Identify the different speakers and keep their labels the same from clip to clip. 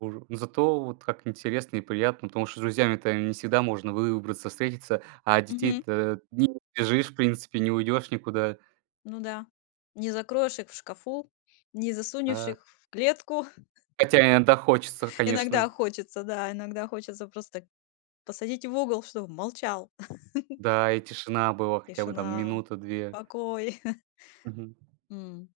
Speaker 1: Уже. Зато вот как интересно и приятно, потому что с друзьями-то не всегда можно выбраться, встретиться. А от
Speaker 2: Мгм.
Speaker 1: детей-то не убежишь, в принципе, не уйдешь никуда.
Speaker 2: Ну да. Не закроешь их в шкафу, не засунешь
Speaker 1: Да.
Speaker 2: их в клетку.
Speaker 1: Хотя иногда хочется,
Speaker 2: Иногда
Speaker 1: конечно.
Speaker 2: хочется, да, иногда хочется просто так посадить в угол, чтобы молчал.
Speaker 1: Да. И тишина была хотя бы там,
Speaker 2: Тишина,
Speaker 1: минута, 2.
Speaker 2: покой.
Speaker 1: Мгм.
Speaker 2: М.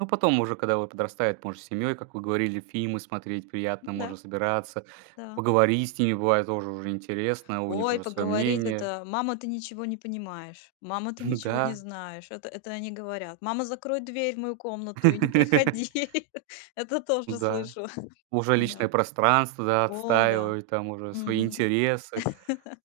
Speaker 1: Ну, потом уже когда вот подрастают, можно семьей, как вы говорили, фильмы смотреть
Speaker 2: М,
Speaker 1: приятно,
Speaker 2: да.
Speaker 1: можно собираться,
Speaker 2: Да.
Speaker 1: поговорить с ними бывает тоже уже интересно. У них
Speaker 2: Ой,
Speaker 1: уже свое
Speaker 2: поговорить
Speaker 1: мнение.
Speaker 2: это: "Мама, ты ничего не понимаешь. Мама, ты
Speaker 1: Ну
Speaker 2: ничего не
Speaker 1: да.
Speaker 2: знаешь". Это это они говорят: "Мама, закрой дверь в мою комнату и не приходи". Это тоже
Speaker 1: М-да.
Speaker 2: слышу.
Speaker 1: Уже личное
Speaker 2: М-да.
Speaker 1: пространство, да,
Speaker 2: О да.
Speaker 1: отстаивают там уже свои
Speaker 2: Мгм.
Speaker 1: интересы.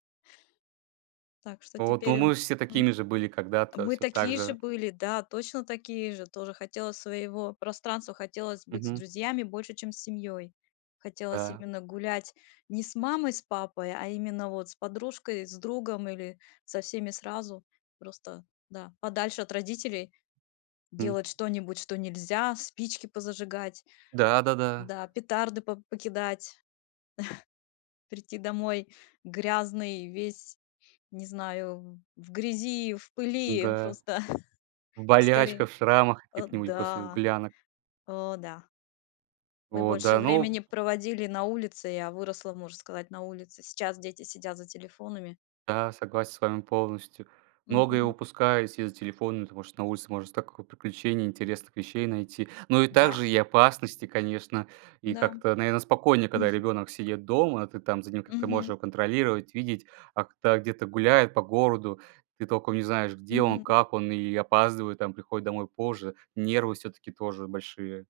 Speaker 2: Так, что
Speaker 1: Вот,
Speaker 2: теперь,
Speaker 1: но
Speaker 2: э
Speaker 1: мы же все
Speaker 2: М?
Speaker 1: такими же были когда-то,
Speaker 2: Мы
Speaker 1: всё так
Speaker 2: такие же
Speaker 1: же.
Speaker 2: были. Да, точно такие же. Тоже хотелось своего пространства, хотелось быть с
Speaker 1: Мгм.
Speaker 2: друзьями больше, чем с семьёй. Хотелось
Speaker 1: Да.
Speaker 2: именно гулять ни с мамой, с папой, а именно вот с подружкой, с другом или со всеми сразу. Просто, да, подальше от родителей
Speaker 1: М.
Speaker 2: делать что-нибудь, что нельзя. Спички позажигать,
Speaker 1: Да да-да.
Speaker 2: да, петарды по покидать, прийти домой грязный весь, не знаю, в грязи, в пыли
Speaker 1: Н-да.
Speaker 2: просто
Speaker 1: В
Speaker 2: и скорее.
Speaker 1: болячках, в шрамах
Speaker 2: Э,
Speaker 1: каких-нибудь после
Speaker 2: да!
Speaker 1: гулянок.
Speaker 2: О да! Мы
Speaker 1: Вот,
Speaker 2: больше
Speaker 1: да.
Speaker 2: времени
Speaker 1: Ну
Speaker 2: проводили на улице. Я выросла, можно сказать, на улице. Сейчас дети сидят за телефонами.
Speaker 1: Да, согласен с вами полностью. Многое
Speaker 2: Мгм.
Speaker 1: упускают, сидя за телефоном. Потому что на улице можно стока приключений, интересных вещей найти. Ну и
Speaker 2: Да.
Speaker 1: также и опасности, конечно. И
Speaker 2: Да.
Speaker 1: как-то, наверно, спокойнее, когда ребенок сидит дома, ты там за ним, как-то можешь
Speaker 2: Мгм.
Speaker 1: его контролировать, видеть. А когда где-то гуляет по городу, ты толком не знаешь, где он,
Speaker 2: Мгм.
Speaker 1: как он и опаздывает, там приходит домой позже. Нервы всё-таки тоже большие.